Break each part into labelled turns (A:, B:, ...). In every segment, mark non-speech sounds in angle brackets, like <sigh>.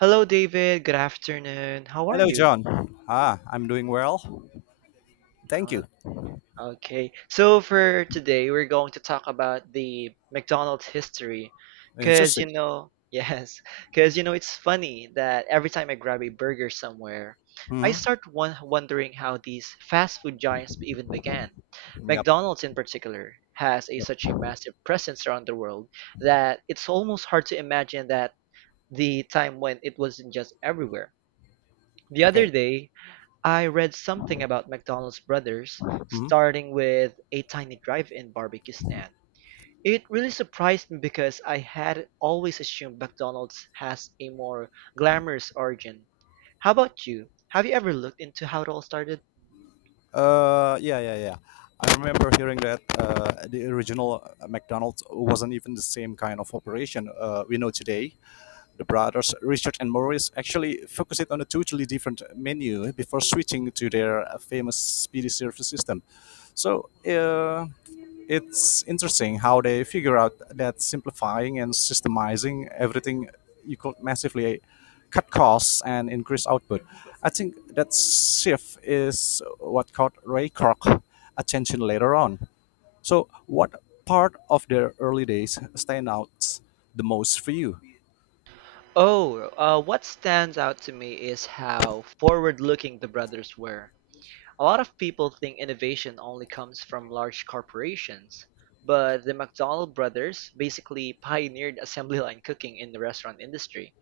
A: Hello, David. Good afternoon. How are
B: Hello,
A: you?
B: John. Ah, I'm doing well. Thank
A: Oh,
B: you.
A: Okay. So for today, we're going to talk about the McDonald's history, because
B: Interesting.
A: <laughs> yes, because it's funny that every time I grab a burger somewhere, I
B: hmm
A: start wondering how these fast food giants even began.
B: Yep.
A: McDonald's, in particular, has a
B: Yep.
A: such a massive presence around the world that it's almost hard to imagine that the time when it wasn't just everywhere. The other
B: Okay.
A: day, I read something about McDonald's brothers
B: hmm
A: starting with a tiny drive-in barbecue stand. It really surprised me because I had always assumed McDonald's has a more glamorous origin. How about you? Have you ever looked into how it all started?
B: yeah, yeah, yeah. I remember hearing that the original McDonald's wasn't even the same kind of operation we know today. The brothers Richard and Maurice actually focused on a totally different menu before switching to their famous speedy service system. So uh, it's interesting how they figure out that simplifying and systemizing everything you could massively cut costs and increase output. I think that shift is what caught Ray Kroc attention later on. So, what part of their early days stand out the most for you?
A: Oh, what stands out to me is how forward-looking the brothers were. A lot of people think innovation only comes from large corporations, but the McDonald brothers basically pioneered assembly line cooking in the restaurant industry.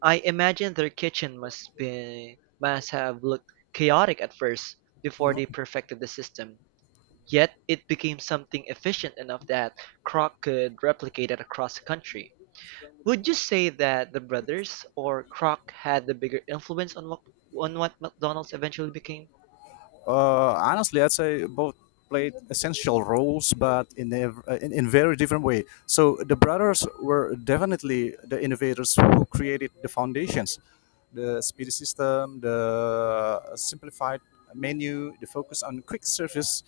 A: I imagine their kitchen must have looked chaotic at first before they perfected the system. Yet it became something efficient enough that Kroc could replicate it across the country. Would you say that the brothers or Kroc had the bigger influence on what McDonald's eventually became?
B: Honestly, I'd say both played essential roles, but in, ev- in very different way. So the brothers were definitely the innovators who created the foundations, the speedy system, the simplified menu, the focus on quick service.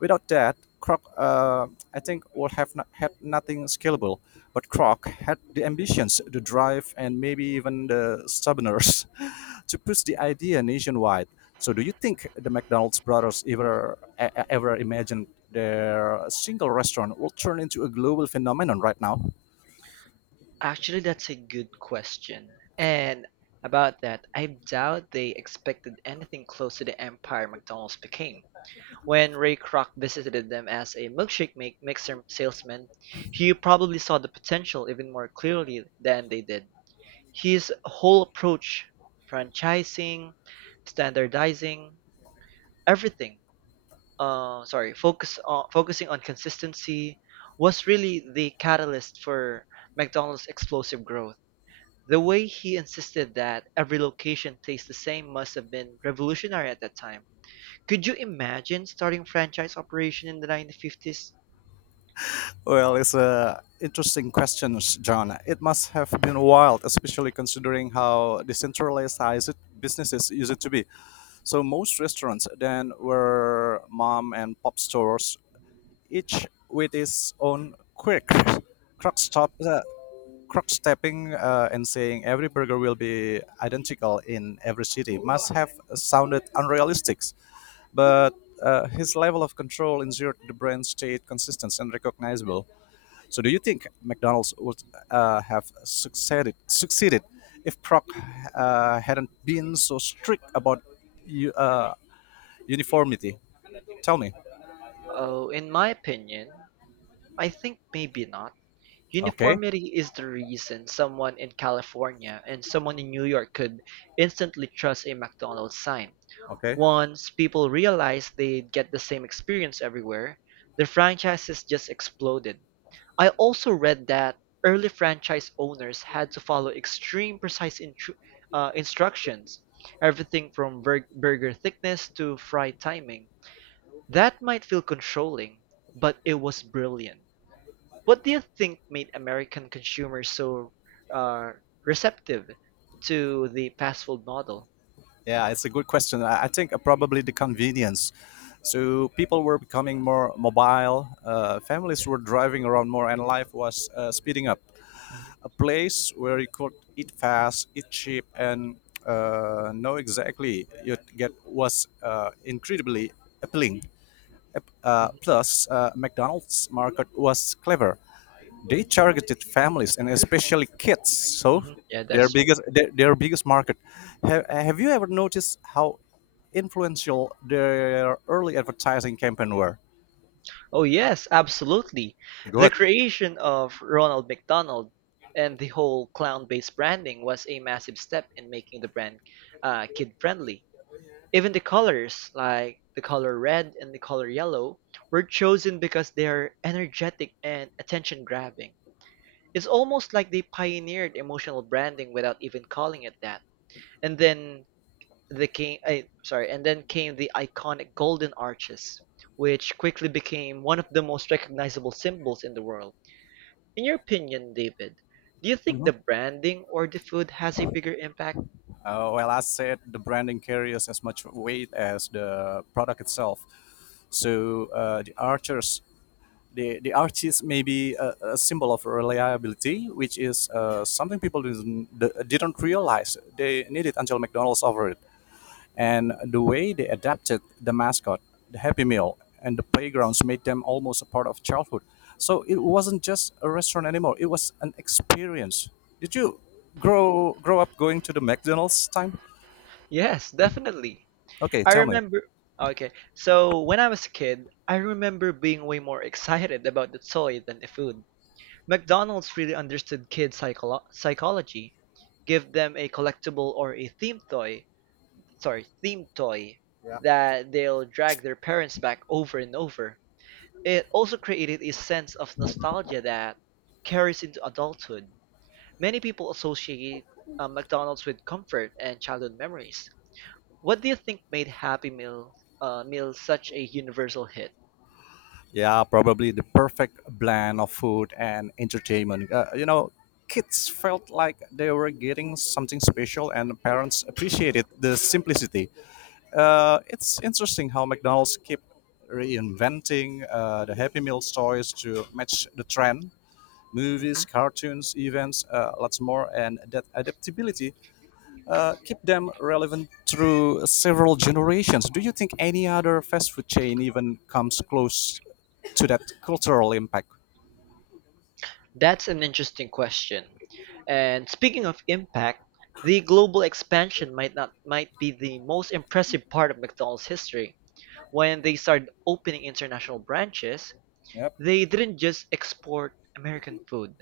B: Without that, Kroc, I think, would have not, had nothing scalable. But Kroc had the ambitions, the drive, and maybe even the stubbornness <laughs> to push the idea nationwide. So, do you think the McDonald's brothers ever imagined their single restaurant will turn into a global phenomenon right now?
A: Actually, that's a good question. And about that, I doubt they expected anything close to the empire McDonald's became. When Ray Kroc visited them as a milkshake make mixer salesman, he probably saw the potential even more clearly than they did. His whole approach, franchising, standardizing, everything, focusing on consistency, was really the catalyst for McDonald's explosive growth. The way he insisted that every location tastes the same must have been revolutionary at that time. Could you imagine starting franchise operation in the 1950s?
B: Well, it's a interesting question, John. It must have been wild, especially considering how decentralized businesses used to be. So most restaurants then were mom and pop stores, each with its own quick crock stop, crock stepping, and saying every burger will be identical in every city must have sounded unrealistic. But his level of control ensured the brand stayed consistent and recognizable. So, do you think McDonald's would have succeeded if Proc hadn't been so strict about you, uh, uniformity? Tell me.
A: Oh, in my opinion, I think maybe not.
B: Okay.
A: Uniformity is the reason someone in California and someone in New York could instantly trust a McDonald's sign.
B: Okay.
A: Once people realized they'd get the same experience everywhere, the franchises just exploded. I also read that early franchise owners had to follow instructions, everything from burger thickness to fry timing. That might feel controlling, but it was brilliant. What do you think made American consumers so uh, receptive to the fast food model?
B: Yeah, it's a good question. I think probably the
A: Mhm,
B: convenience. So people were becoming more mobile. Families were driving around more, and life was speeding up.
A: mhm,
B: A place where you could eat fast, eat cheap, and know exactly you'd get was incredibly appealing. Uh,
A: mhm,
B: plus, uh, McDonald's market was clever. They targeted families and especially kids, so
A: mhm. Yeah,
B: their
A: that's true.
B: biggest their, their biggest market. Have you ever noticed how influential their early advertising campaign were?
A: Oh, yes, absolutely. The
B: Good.
A: creation of Ronald McDonald and the whole clown-based branding was a massive step in making the brand kid-friendly. Even the colors, like the color red and the color yellow, were chosen because they are energetic and attention-grabbing. It's almost like they pioneered emotional branding without even calling it that. And then the came, I, sorry, and then came the iconic golden arches, which quickly became one of the most recognizable symbols in the world. In your opinion, David, do you think
B: Mhm.
A: the branding or the food has a bigger impact?
B: Well, I said the branding carries as much weight as the product itself. So the arches may be a symbol of reliability, which is something people didn't realize they needed until McDonald's offered it. And the way they adapted the mascot, the Happy Meal, and the playgrounds made them almost a part of childhood. So it wasn't just a restaurant anymore; it was an experience. Did you grow up going to the McDonald's time?
A: Yes, definitely.
B: Okay,
A: I
B: tell me.
A: remember. Okay, so when I was a kid, I remember being way more excited about the toy than the food. McDonald's really understood kids' psychology, give them a collectible or a themed toy, sorry, theme toy that they'll drag their parents back over and over. It also created a sense of nostalgia that carries into adulthood. Many people associate McDonald's with comfort and childhood memories. What do you think made Happy Meal Meal such a universal hit?
B: Yeah, probably the perfect blend of food and entertainment. You know, kids felt like they were getting something special, and parents
A: Mhm,
B: appreciated the simplicity. It's interesting how McDonald's keep reinventing the Happy Meal toys to match the trend.
A: mhm.
B: Movies, cartoons, events, lots more, and that adaptability keep them relevant through several generations. Do you think any other fast food chain even comes close to that cultural impact?
A: That's an interesting question. And speaking of impact, the global expansion might not might be the most impressive part of McDonald's history. When they started opening international branches,
B: Yep.
A: they didn't just export American food.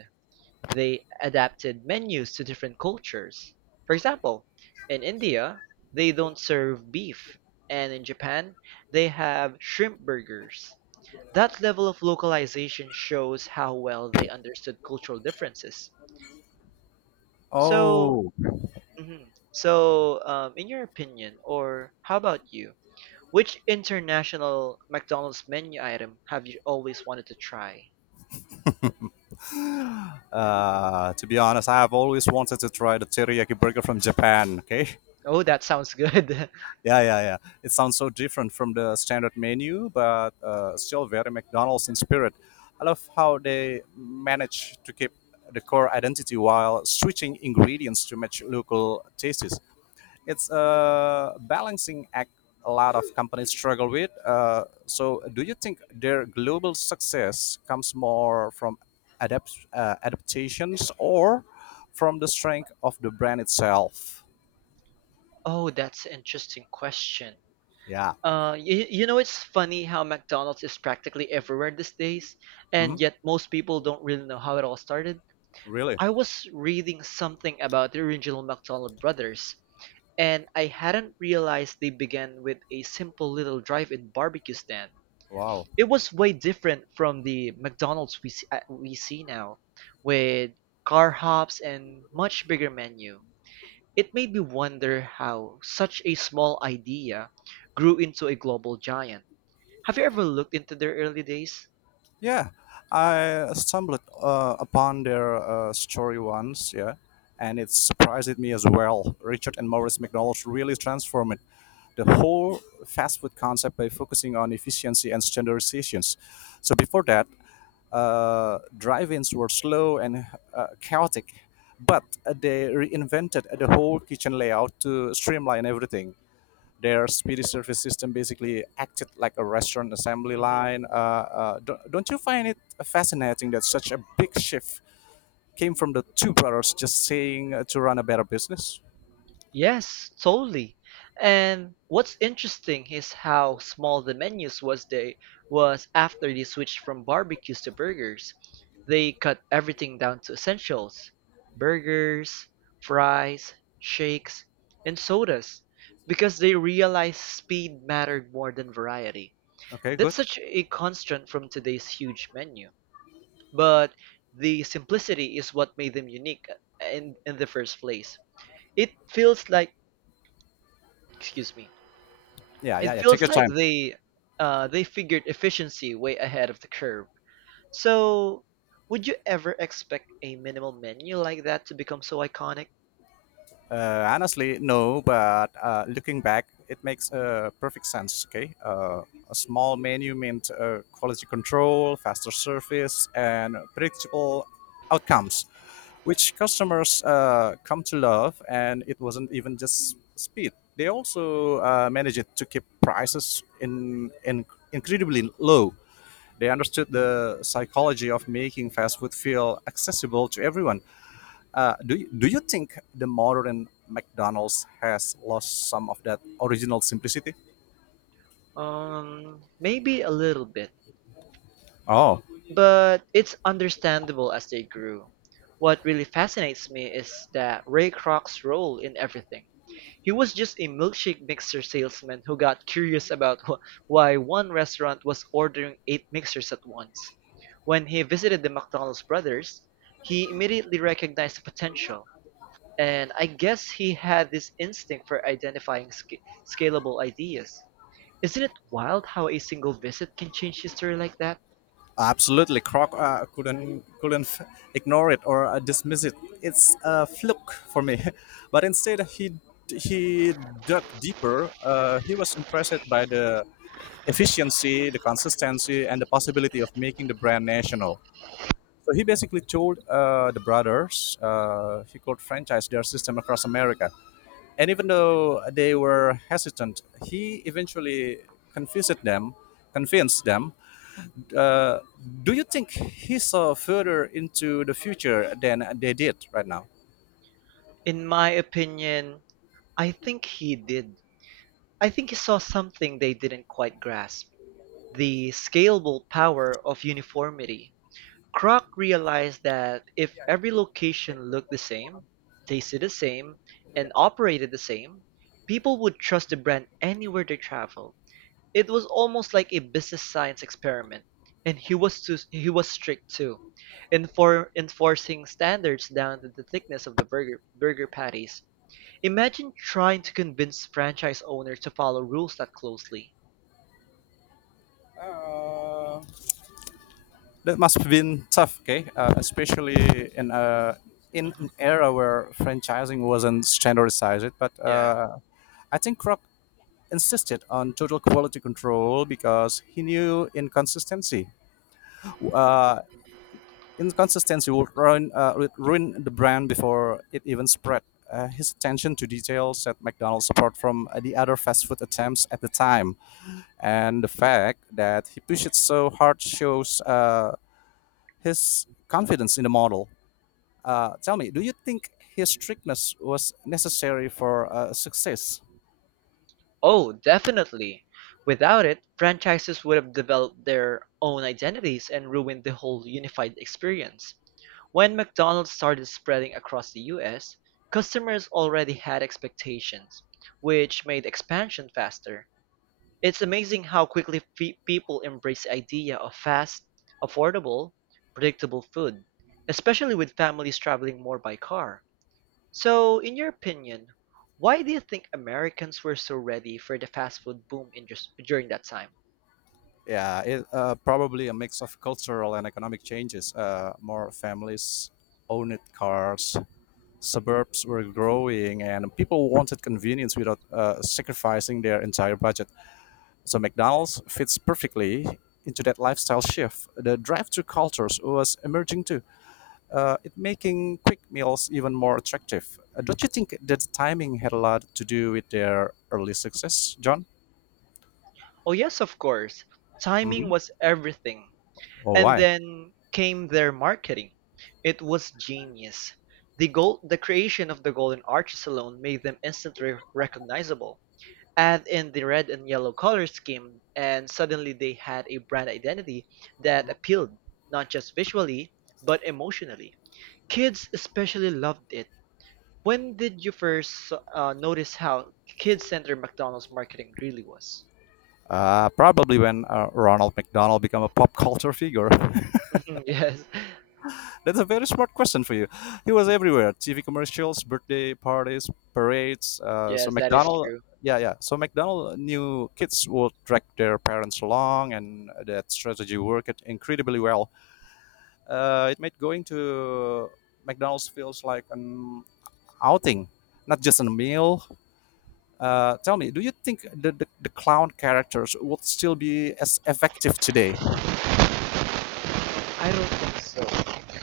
A: They adapted menus to different cultures. For example, in India, they don't serve beef, and in Japan, they have shrimp burgers. That level of localization shows how well they understood cultural differences. So,
B: Oh,
A: mhm. So in your opinion, or how about you? Which international McDonald's menu item have you always wanted to try?
B: to be honest, I have always wanted to try the teriyaki burger from Japan. Okay.
A: Oh, that sounds good. <laughs>
B: Yeah, yeah, yeah. It sounds so different from the standard menu, but still very McDonald's in spirit. I love how they manage to keep the core identity while switching ingredients to match local tastes. It's a balancing act a lot of companies struggle with. So, do you think their global success comes more from adaptations or from the strength of the brand itself?
A: Oh, that's an interesting question.
B: Yeah.
A: You know, it's funny how McDonald's is practically everywhere these days,
B: Hmm?
A: and yet most people don't really know how it all started.
B: Really?
A: I was reading something about the original McDonald brothers, and I hadn't realized they began with a simple little drive-in barbecue stand.
B: Wow.
A: It was way different from the McDonald's we see now, with car hops and much bigger menu. It made me wonder how such a small idea grew into a global giant. Have you ever looked into their early days?
B: Yeah, I stumbled upon their story once, yeah, and it surprised me as well. Richard and Maurice McDonald really transformed the whole fast food concept by focusing on efficiency and standardizations. So before that, drive-ins were slow and chaotic, but they reinvented the whole kitchen layout to streamline everything. Their speedy service system basically acted like a restaurant assembly line. Don't you find it fascinating that such a big shift came from the two brothers just saying to run a better business?
A: Yes, totally. And what's interesting is how small the menus was they was after they switched from barbecues to burgers. They cut everything down to essentials. Burgers, fries, shakes, and sodas because they realized speed mattered more than variety.
B: Okay,
A: That's
B: good.
A: such a constant from today's huge menu. But the simplicity is what made them unique in the first place. It feels like, excuse me,
B: Yeah, yeah,
A: It
B: yeah. Take
A: feels
B: your
A: like
B: time.
A: they figured efficiency way ahead of the curve. So, would you ever expect a minimal menu like that to become so iconic?
B: Honestly, no, but looking back, it makes perfect sense. Okay, a small menu meant quality control, faster service, and predictable outcomes, which customers come to love. And it wasn't even just speed; they also managed to keep prices in incredibly low. They understood the psychology of making fast food feel accessible to everyone. Do you think the modern McDonald's has lost some of that original simplicity?
A: Maybe a little bit.
B: Oh,
A: But it's understandable as they grew. What really fascinates me is that Ray Kroc's role in everything. He was just a milkshake mixer salesman who got curious about why one restaurant was ordering eight mixers at once. When he visited the McDonald's brothers, he immediately recognized the potential, and I guess he had this instinct for identifying scalable ideas. Isn't it wild how a single visit can change history like that?
B: absolutely. Croc couldn't ignore it or dismiss it. It's a fluke for me. <laughs> But instead, he dug deeper. He was impressed by the efficiency, the consistency, and the possibility of making the brand national. So he basically told the brothers he could franchise their system across America. And even though they were hesitant, he eventually convinced them. Convinced them. Uh, do you think he saw further into the future than they did right now?
A: In my opinion, I think he did. I think he saw something they didn't quite grasp the scalable power of uniformity. Kroc realized that if every location looked the same, tasted the same, and operated the same, people would trust the brand anywhere they traveled. It was almost like a business science experiment, and he was strict too, enforcing standards down to the thickness of the burger patties. Imagine trying to convince franchise owners to follow rules that closely.
B: That must have been tough, okay? Especially in
A: Mhm.
B: an era where franchising wasn't standardized. But
A: Yeah.
B: uh, I think Croc insisted on total quality control because he knew inconsistency. Uh, Inconsistency would ruin the brand before it even spread. His attention to detail set McDonald's apart from the other fast food attempts at the time, and the fact that he pushed it so hard shows his confidence in the model. Tell me, do you think his strictness was necessary for success?
A: Oh, definitely. Without it, franchises would have developed their own identities and ruined the whole unified experience. When McDonald's started spreading across the US, customers already had expectations, which made expansion faster. It's amazing how quickly people embrace the idea of fast, affordable, predictable food, especially with families traveling more by car. So, in your opinion, why do you think Americans were so ready for the fast food boom in just during that time?
B: Yeah, probably a mix of cultural and economic changes. More families owned cars, suburbs were growing, and people wanted convenience without sacrificing their entire budget. So McDonald's fits perfectly into that lifestyle shift. The drive-through cultures was emerging too. It making quick meals even more attractive. Don't you think that the timing had a lot to do with their early success, John?
A: Oh, yes, of course. Timing
B: Hmm
A: was everything.
B: Oh,
A: And
B: why?
A: then came their marketing. It was genius. The creation of the Golden Arches alone made them instantly recognizable. Add in the red and yellow color scheme, and suddenly they had a brand identity that appealed not just visually, but emotionally. Kids especially loved it. When did you first notice how kid-centered McDonald's marketing really was?
B: Probably when Ronald McDonald became a pop culture figure.
A: Mhm, yes, <laughs>
B: <laughs> That's a very smart question for you. He was everywhere: TV commercials, birthday parties, parades. Uh, so
A: yes, that is
B: McDonald,
A: true.
B: yeah, yeah. So McDonald knew kids would drag their parents along, and that strategy worked incredibly well. It made going to McDonald's feels like an outing, not just a meal. Tell me, do you think the clown characters would still be as effective today? Yeah.
A: I don't think so.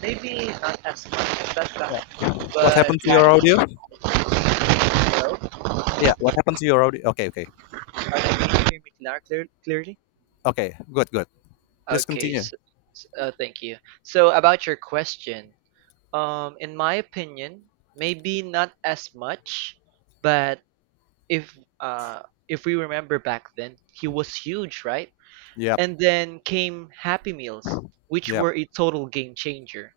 A: Maybe not as much as that,
B: What
A: but
B: happened to
A: back
B: your audio?
A: ago.
B: Yeah, what happened to your audio? Okay, okay,
A: Are they can you hear me clearly?
B: okay. Good, good. Please
A: Okay,
B: continue.
A: so, thank you. So about your question, in my opinion, maybe not as much, but if uh, if we remember back then, he was huge, right?
B: Yep,
A: And then came Happy Meals, which
B: yep.
A: were a total game changer.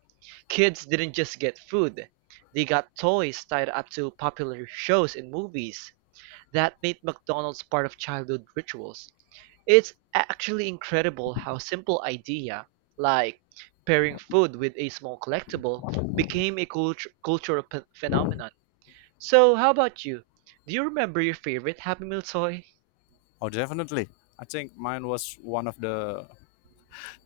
A: Kids didn't just get food, they got toys tied up to popular shows and movies. That made McDonald's part of childhood rituals. It's actually incredible how simple idea, like pairing food with a small collectible, became a cultural phenomenon. So, how about you? Do you remember your favorite Happy Meal toy?
B: Oh, definitely. I think mine was one of the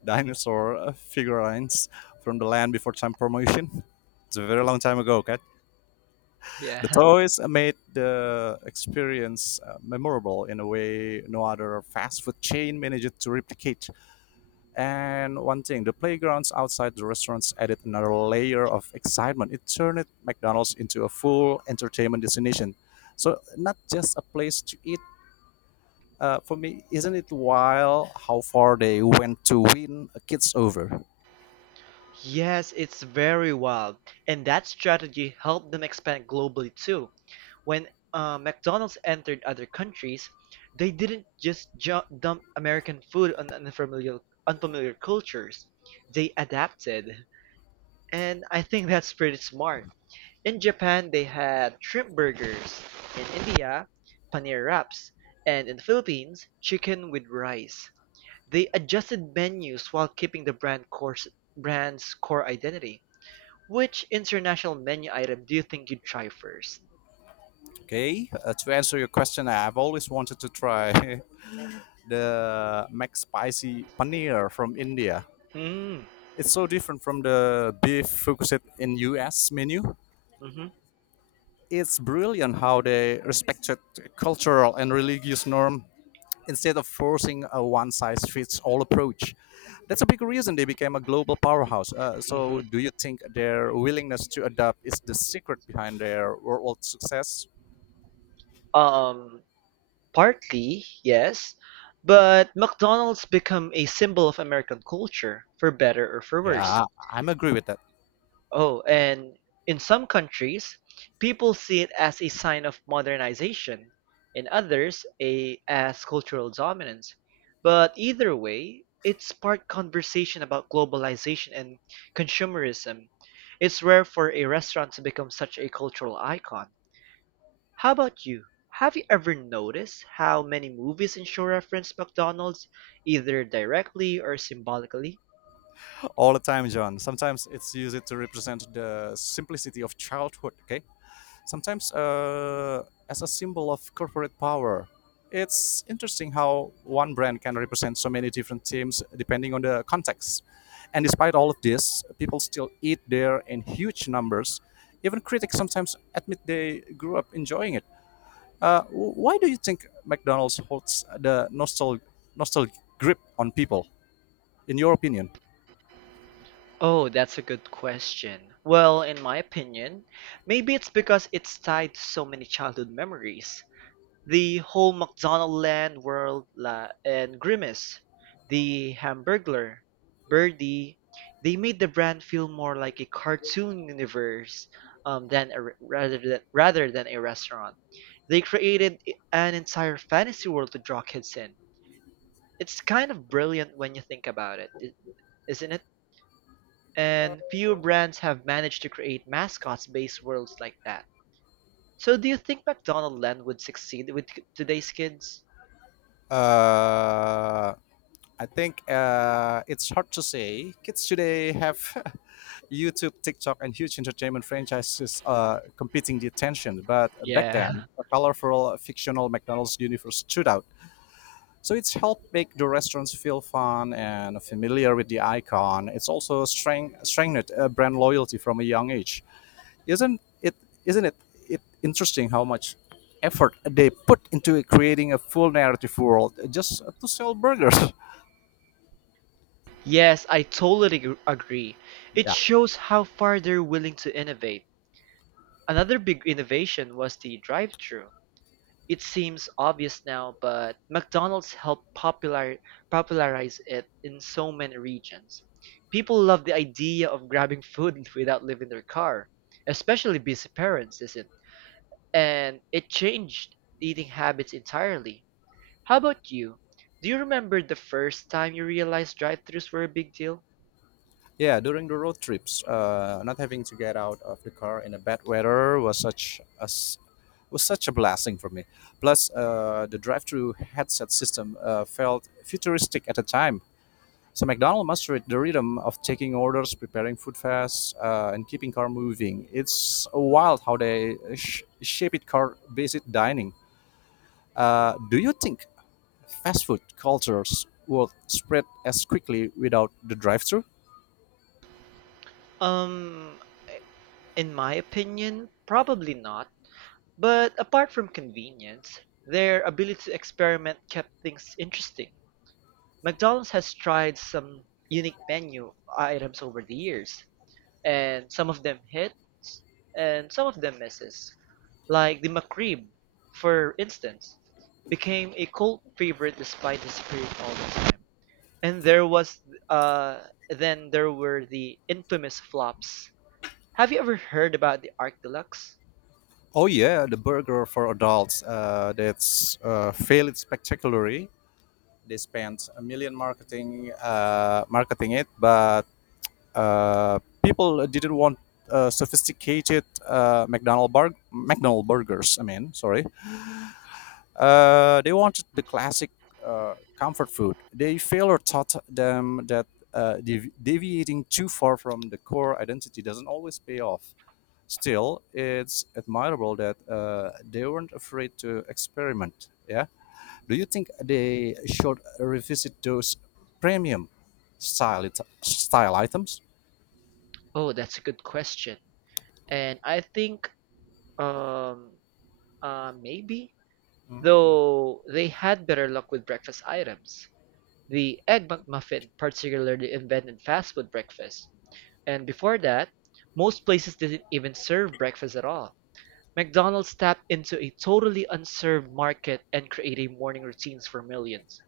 B: dinosaur <laughs> figurines from the land before time promotion. <laughs> It's a very long time ago, okay? The
A: Yeah. <laughs>
B: toys made the experience memorable in a way no other fast food chain managed to replicate. And one thing, the playgrounds outside the restaurants added another layer of excitement. It turned McDonald's into a full entertainment destination. So not just a place to eat. For me, isn't it wild how far they went to win a kids over?
A: Yes, it's very wild. And that strategy helped them expand globally too. When McDonald's entered other countries, they didn't just ju dump American food on unfamiliar cultures. They adapted. And I think that's pretty smart. In Japan, they had shrimp burgers. In India, paneer wraps. And in the Philippines, chicken with rice. They adjusted menus while keeping the brand's core identity. Which international menu item do you think you'd try first?
B: Okay, to answer your question, I've always wanted to try <laughs> the Mac Spicy Paneer from India.
A: Mm,
B: It's so different from the beef focused in US menu.
A: hmm
B: It's brilliant how they respected cultural and religious norm instead of forcing a one-size-fits-all approach. That's a big reason they became a global powerhouse. Uh,
A: hmm.
B: so, do you think their willingness to adapt is the secret behind their worldwide success?
A: Um, partly, yes, but McDonald's become a symbol of American culture, for better or for worse.
B: Yeah, I'm agree with that
A: Oh, and in some countries, people see it as a sign of modernization, in others, a as cultural dominance. But either way, it sparked conversation about globalization and consumerism. It's rare for a restaurant to become such a cultural icon. How about you? Have you ever noticed how many movies and show reference McDonald's, either directly or symbolically?
B: all the time, John. Sometimes it's used to represent the simplicity of childhood. Okay, sometimes as a symbol of corporate power. It's interesting how one brand can represent so many different teams depending on the context. And despite all of this, people still eat there in huge numbers. Even critics sometimes admit they grew up enjoying it. Why do you think McDonald's holds the nostalgic grip on people, in your opinion?
A: Oh, that's a good question. Well, in my opinion, maybe it's because it's tied to so many childhood memories. The whole McDonaldland world la and Grimace, the Hamburglar, Birdie, they made the brand feel more like a cartoon universe than a, re- rather than a restaurant. They created an entire fantasy world to draw kids in. It's kind of brilliant when you think about it, isn't it? And few brands have managed to create mascots-based worlds like that. So do you think McDonaldland would succeed with today's kids?
B: Uh, I think it's hard to say. Kids today have <laughs> YouTube, TikTok, and huge entertainment franchises competing the attention. But back
A: Yeah.
B: then,
A: <laughs>
B: a colorful fictional McDonald's universe stood out. So it's helped make the restaurants feel fun and familiar with the icon. It's also strengthened brand loyalty from a young age. Isn't it? Isn't it interesting how much effort they put into creating a full narrative world just to sell burgers?
A: Yes, I totally agree.
B: <laughs>
A: It
B: yeah,
A: shows how far they're willing to innovate. Another big innovation was the drive-thru. It seems obvious now, but McDonald's helped popularize it in so many regions. People love the idea of grabbing food <laughs> without leaving their car, especially busy parents, isn't. And it changed eating habits entirely. How about you? Do you remember the first time you realized drive-thrus were a big deal?
B: Yeah, during the road trips, not having to get out of the car in a bad weather was such a blessing for me. Plus, the drive-through headset system felt futuristic at the time. So McDonald's mastered the rhythm of taking orders, preparing food fast, and keeping car moving. It's wild how they shape it car-based dining. Do you think fast food cultures will spread as quickly without the drive-through?
A: Um, in my opinion, probably not. But apart from convenience, their ability to experiment kept things interesting. McDonald's has tried some unique menu items over the years, and some of them hit, and some of them misses. Like the McRib, for instance, became a cult favorite despite his spirit all the time. And there was uh then there were the infamous flops. Have you ever heard about the Arc Deluxe?
B: Oh yeah, the burger for adults. That's failed spectacularly. They spent a million marketing marketing it, but people didn't want sophisticated McDonald burgers. I mean, sorry. They wanted the classic comfort food. They failure taught them that deviating too far from the core identity doesn't always pay off. Still, it's admirable that they weren't afraid to experiment. Yeah. Do you think they should revisit those premium style items?
A: Oh, that's a good question. And I think um maybe though they had better luck with breakfast items. The Egg McMuffin particularly invented fast food breakfast. And before that, most places didn't even serve breakfast at all. McDonald's tapped into a totally unserved market and created morning routines for millions.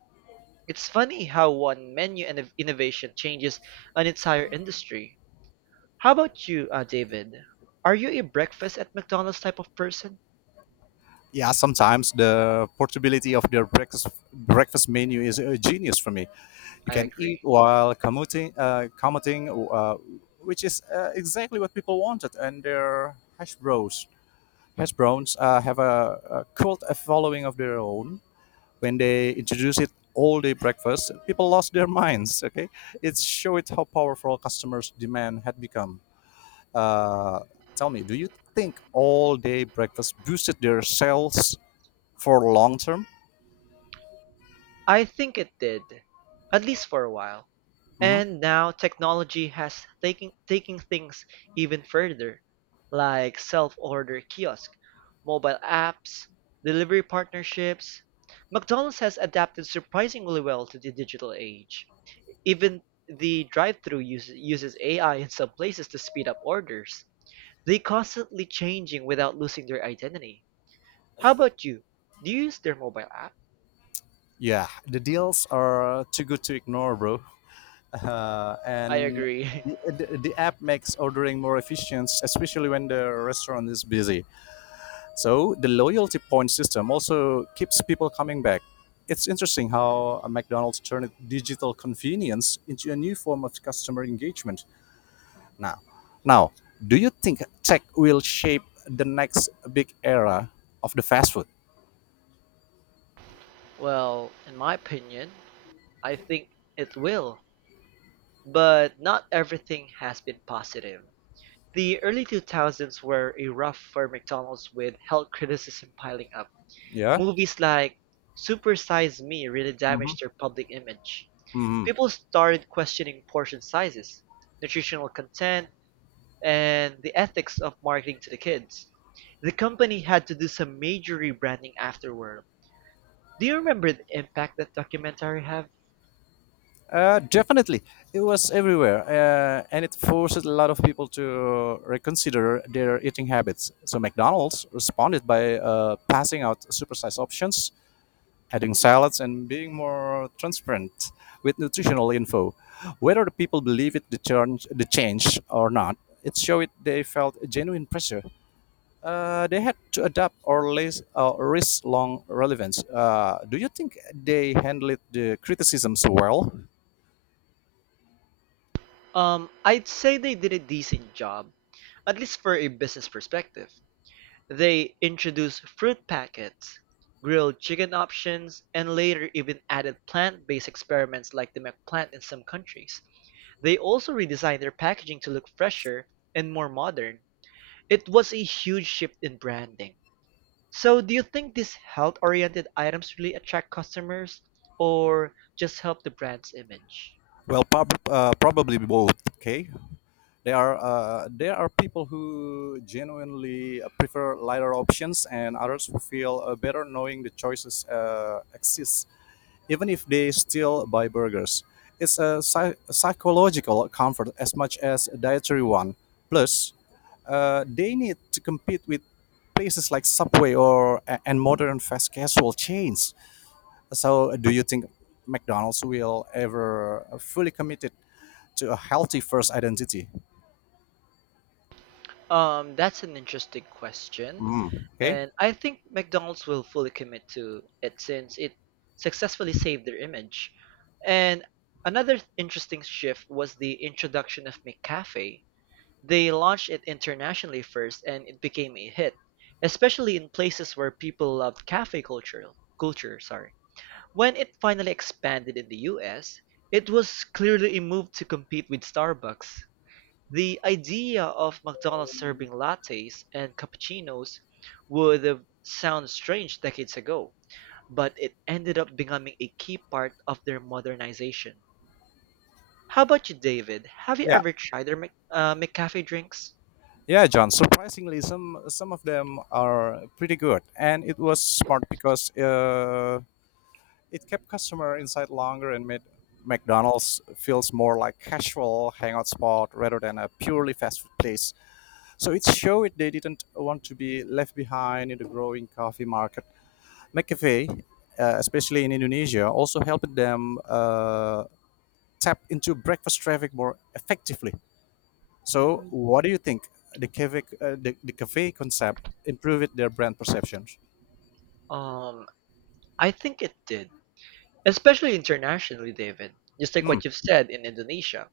A: It's funny how one menu and innovation changes an entire industry. How about you, David? Are you a breakfast at McDonald's type of person?
B: Yeah, sometimes the portability of their breakfast menu is a genius for me. You
A: I
B: can eat
A: agree.
B: while commuting, which is exactly what people wanted. And their hash browns, have a cult a following of their own. When they introduced it all day breakfast, people lost their minds. Okay, it showed how powerful customers' demand had become. Uh, tell me, do you think all day breakfast boosted their sales for long term?
A: I think it did, at least for a while.
B: Hmm.
A: And now technology has taken taking things even further, like self-order kiosk, mobile apps, delivery partnerships. McDonald's has adapted surprisingly well to the digital age. Even the drive-through uses AI in some places to speed up orders. They constantly changing without losing their identity. How about you? Do you use their mobile app?
B: Yeah, the deals are too good to ignore, bro. uh,
A: I
B: and
A: agree. <laughs>
B: the app makes ordering more efficient, especially when the restaurant is busy. So the loyalty point system also keeps people coming back. It's interesting how a McDonald's turned digital convenience into a new form of customer engagement. Now now, do you think tech will shape the next big era of the fast food?
A: Well, in my opinion, I think it will. But not everything has been positive. The early 2000s were a rough for McDonald's with health criticism piling up.
B: Yeah.
A: Movies like Super Size Me really damaged their public image.
B: Hmm.
A: People started questioning portion sizes, nutritional content, and the ethics of marketing to the kids. The company had to do some major rebranding afterward. Do you remember the impact that documentary had?
B: Definitely, it was everywhere, and it forced a lot of people to reconsider their eating habits. So McDonald's responded by passing out supersized options, adding salads, and being more transparent with nutritional info. Whether the people believe it the change or not, it showed they felt a genuine pressure. They had to adapt or less, risk long relevance. Do you think they handled the criticisms well?
A: I'd say they did a decent job, at least for a business perspective. They introduced fruit packets, grilled chicken options, and later even added plant-based experiments like the McPlant in some countries. They also redesigned their packaging to look fresher and more modern. It was a huge shift in branding. So, do you think these health-oriented items really attract customers, or just help the brand's image?
B: Well, probably both. Okay, there are people who genuinely prefer lighter options, and others who feel better knowing the choices exist, even if they still buy burgers. It's a psychological comfort as much as a dietary one. Plus, they need to compete with places like Subway or and modern fast casual chains. So, do you think McDonald's will ever fully committed to a healthy first identity?
A: That's an interesting question.
B: Mm, okay.
A: And I think McDonald's will fully commit to it since it successfully saved their image. And another interesting shift was the introduction of McCafe. They launched it internationally first and it became a hit, especially in places where people love cafe culture. Culture, sorry. When it finally expanded in the US, it was clearly a move to compete with Starbucks. The idea of McDonald's serving lattes and cappuccinos would have sounded strange decades ago, but it ended up becoming a key part of their modernization. How about you, David? Have you
B: Yeah.
A: ever tried their McCafe drinks?
B: Yeah, John. Surprisingly, some of them are pretty good, and it was smart because it kept customer inside longer and made McDonald's feels more like casual hangout spot rather than a purely fast food place. So it showed they didn't want to be left behind in the growing coffee market. McCafe, especially in Indonesia, also helped them tap into breakfast traffic more effectively. So,
A: Hmm,
B: what do you think? The cafe, the cafe concept improved their brand perceptions.
A: um, I think it did. Especially internationally, David. Just like
B: Hmm.
A: what you've said in Indonesia.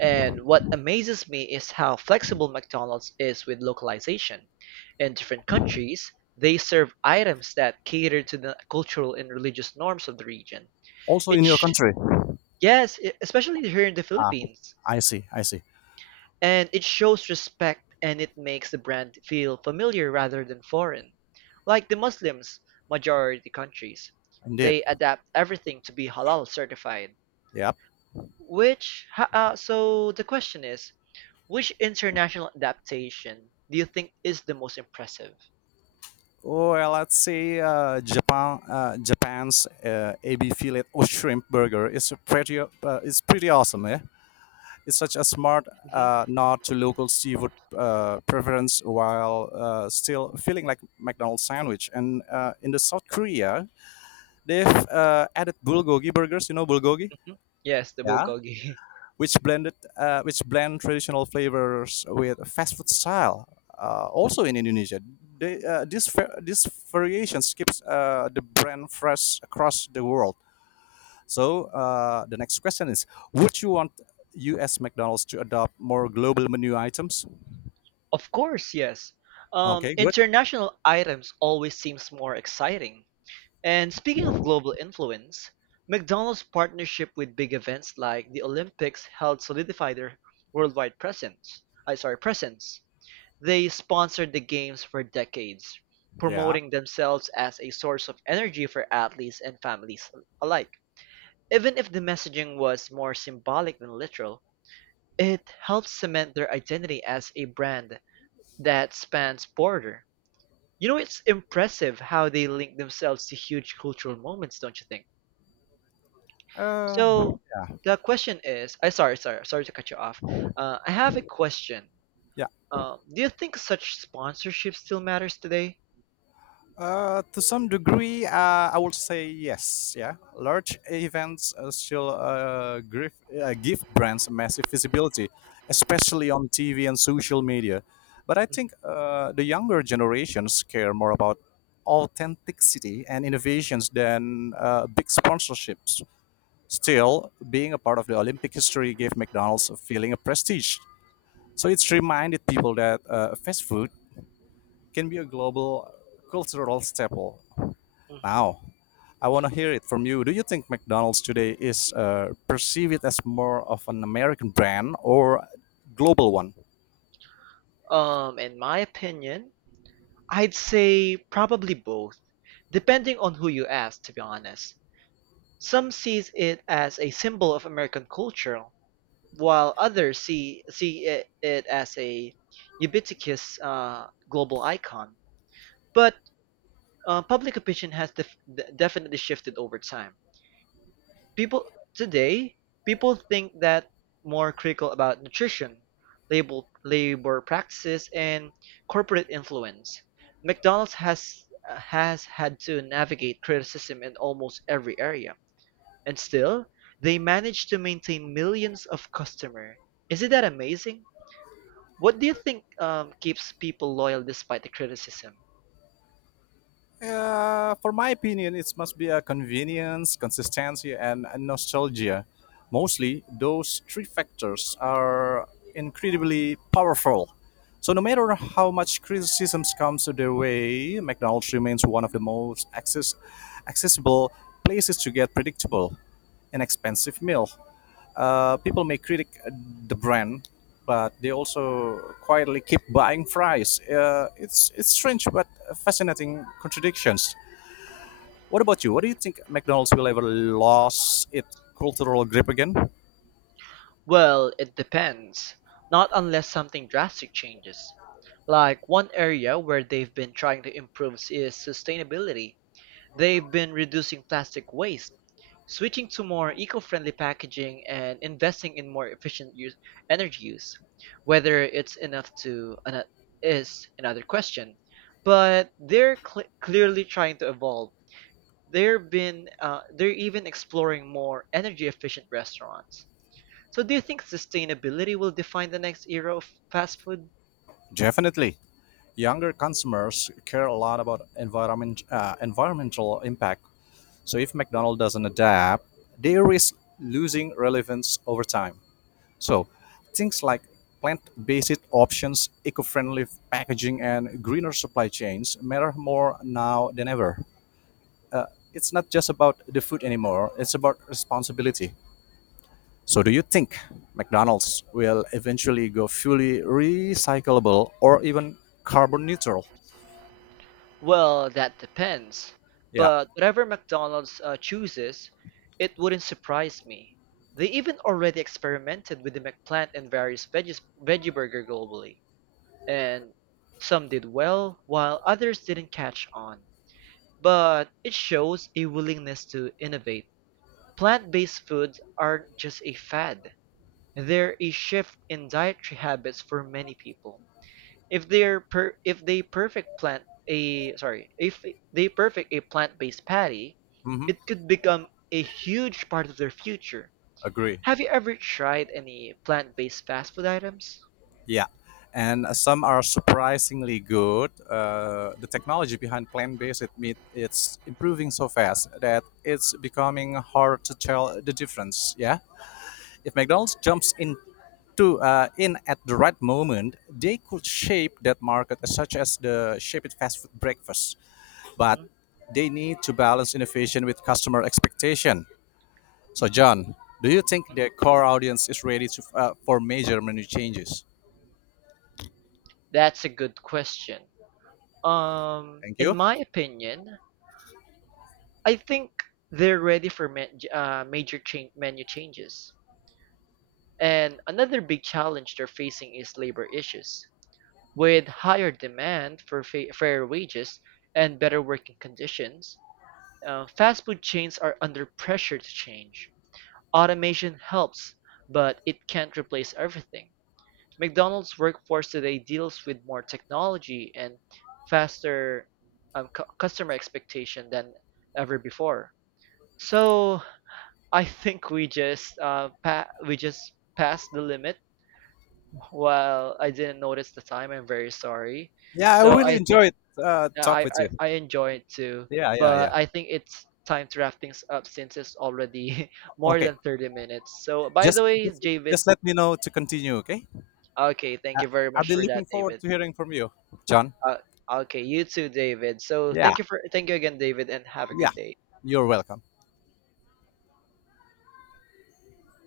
A: And what amazes me is how flexible McDonald's is with localization. In different countries, they serve items that cater to the cultural and religious norms of the region.
B: Also
A: It
B: in your
A: sh-
B: country.
A: yes, especially here in the
B: Ah,
A: Philippines.
B: I see. I see.
A: And it shows respect, and it makes the brand feel familiar rather than foreign. Like the Muslims, majority countries,
B: Indeed.
A: they adapt everything to be halal certified.
B: Yep.
A: So the question is, which international adaptation do you think is the most impressive?
B: Or let's say Japan, Japan's AB fillet or shrimp burger is a pretty, it's pretty awesome. Yeah, it's such a smart
A: Hmm.
B: nod to local seafood preference while still feeling like McDonald's sandwich. And in the South Korea, they've added bulgogi burgers. You know bulgogi?
A: Hmm. Yes, the
B: Yeah,
A: bulgogi. <laughs>
B: which blend traditional flavors with fast food style. Also in Indonesia, they, this va- this variation keeps the brand fresh across the world. So the next question is: would you want U.S. McDonald's to adopt more global menu items?
A: Of course, yes.
B: Okay, good.
A: International items always seems more exciting. And speaking of global influence, McDonald's partnership with big events like the Olympics helped solidify their worldwide presence. They sponsored the games for decades,
B: Yeah.
A: promoting themselves as a source of energy for athletes and families alike. Even if the messaging was more symbolic than literal, it helped cement their identity as a brand that spans border. You know, it's impressive how they link themselves to huge cultural moments, don't you think?
B: Uh,
A: So
B: Yeah.
A: the question is, I sorry, sorry, sorry to cut you off. I have a question. Do you think such sponsorship still matters today?
B: To some degree, I would say yes. Yeah, large events still give brands massive visibility, especially on TV and social media. But I
A: Mhm,
B: think the younger generations care more about authenticity and innovations than big sponsorships. Still, being a part of the Olympic history gave McDonald's a feeling of prestige. So it's reminded people that fast food can be a global cultural staple.
A: mhm.
B: Now, I want to hear it from you. Do you think McDonald's today is perceive it as more of an American brand or global one?
A: In my opinion, I'd say probably both, depending on who you ask, to be honest. Some sees it as a symbol of American culture, while others it as a ubiquitous global icon. But public opinion has definitely shifted over time. People today, people think that more critical about nutrition, labor practices, and corporate influence. McDonald's has had to navigate criticism in almost every area, and still they manage to maintain millions of customers. Isn't that amazing? What do you think keeps people loyal despite the criticism?
B: For my opinion, it must be a convenience, consistency, and a nostalgia. Mostly, those three factors are incredibly powerful. So, no matter how much criticisms comes to their way, McDonald's remains one of the most accessible places to get predictable, inexpensive meal. People may critic the brand, but they also quietly keep buying fries. It's strange but fascinating contradictions. What about you? What do you think McDonald's will ever lose its cultural grip again?
A: Well, it depends. Not unless something drastic changes. Like one area where they've been trying to improve is sustainability. They've been reducing plastic waste, switching to more eco-friendly packaging, and investing in more energy use. Whether it's is another question. But they're clearly trying to evolve. They have been they're even exploring more energy efficient restaurants. So do you think sustainability will define the next era of fast food?
B: Definitely. Younger consumers care a lot about environmental impact. So if McDonald's doesn't adapt, they risk losing relevance over time. So, things like plant based options, eco friendly packaging, and greener supply chains matter more now than ever. It's not just about the food anymore, it's about responsibility. So, do you think McDonald's will eventually go fully recyclable or even carbon neutral?
A: Well, that depends.
B: Yeah,
A: But whatever McDonald's chooses, it wouldn't surprise me. They even already experimented with the McPlant and veggie burger globally. And some did well, while others didn't catch on. But it shows a willingness to innovate. Plant based foods aren't just a fad, they're a shift in dietary habits for many people. If they're per if they perfect plant a sorry, if they perfect a plant-based patty,
B: hmm,
A: it could become a huge part of their future.
B: agree.
A: Have you ever tried any plant-based fast food items?
B: Yeah, and some are surprisingly good. The technology behind plant-based meat it's improving so fast that it's becoming hard to tell the difference. Yeah, if McDonald's jumps in. At the right moment, they could shape that market such as the shaped fast food breakfast. But
A: Hmm.
B: they need to balance innovation with customer expectation. So, John, do you think the core audience is ready for major menu changes?
A: That's a good question.
B: Thank
A: In
B: you.
A: my opinion, I think they're ready for ma- major change menu changes. And another big challenge they're facing is labor issues. With higher demand for fair wages and better working conditions, fast food chains are under pressure to change. Automation helps, but it can't replace everything. McDonald's workforce today deals with more technology and faster customer expectation than ever before. So I think we just we just passed the limit. Well, I didn't notice the time. I'm very sorry.
B: Yeah, I
A: So
B: really
A: I think,
B: enjoyed
A: yeah,
B: talk with you.
A: I enjoy it too,
B: Yeah, yeah,
A: but
B: yeah.
A: I think it's time to wrap things up since it's already <laughs> more
B: Okay,
A: than 30 minutes. So, by the
B: just
A: way,
B: just
A: David,
B: just let me know to continue. Okay,
A: okay, thank
B: I,
A: you very
B: I'll
A: much
B: be
A: for that,
B: looking forward
A: David.
B: to hearing from you, John.
A: Uh, okay, you too, David. So,
B: Yeah,
A: thank you again, David, and have a
B: yeah.
A: good day.
B: You're welcome.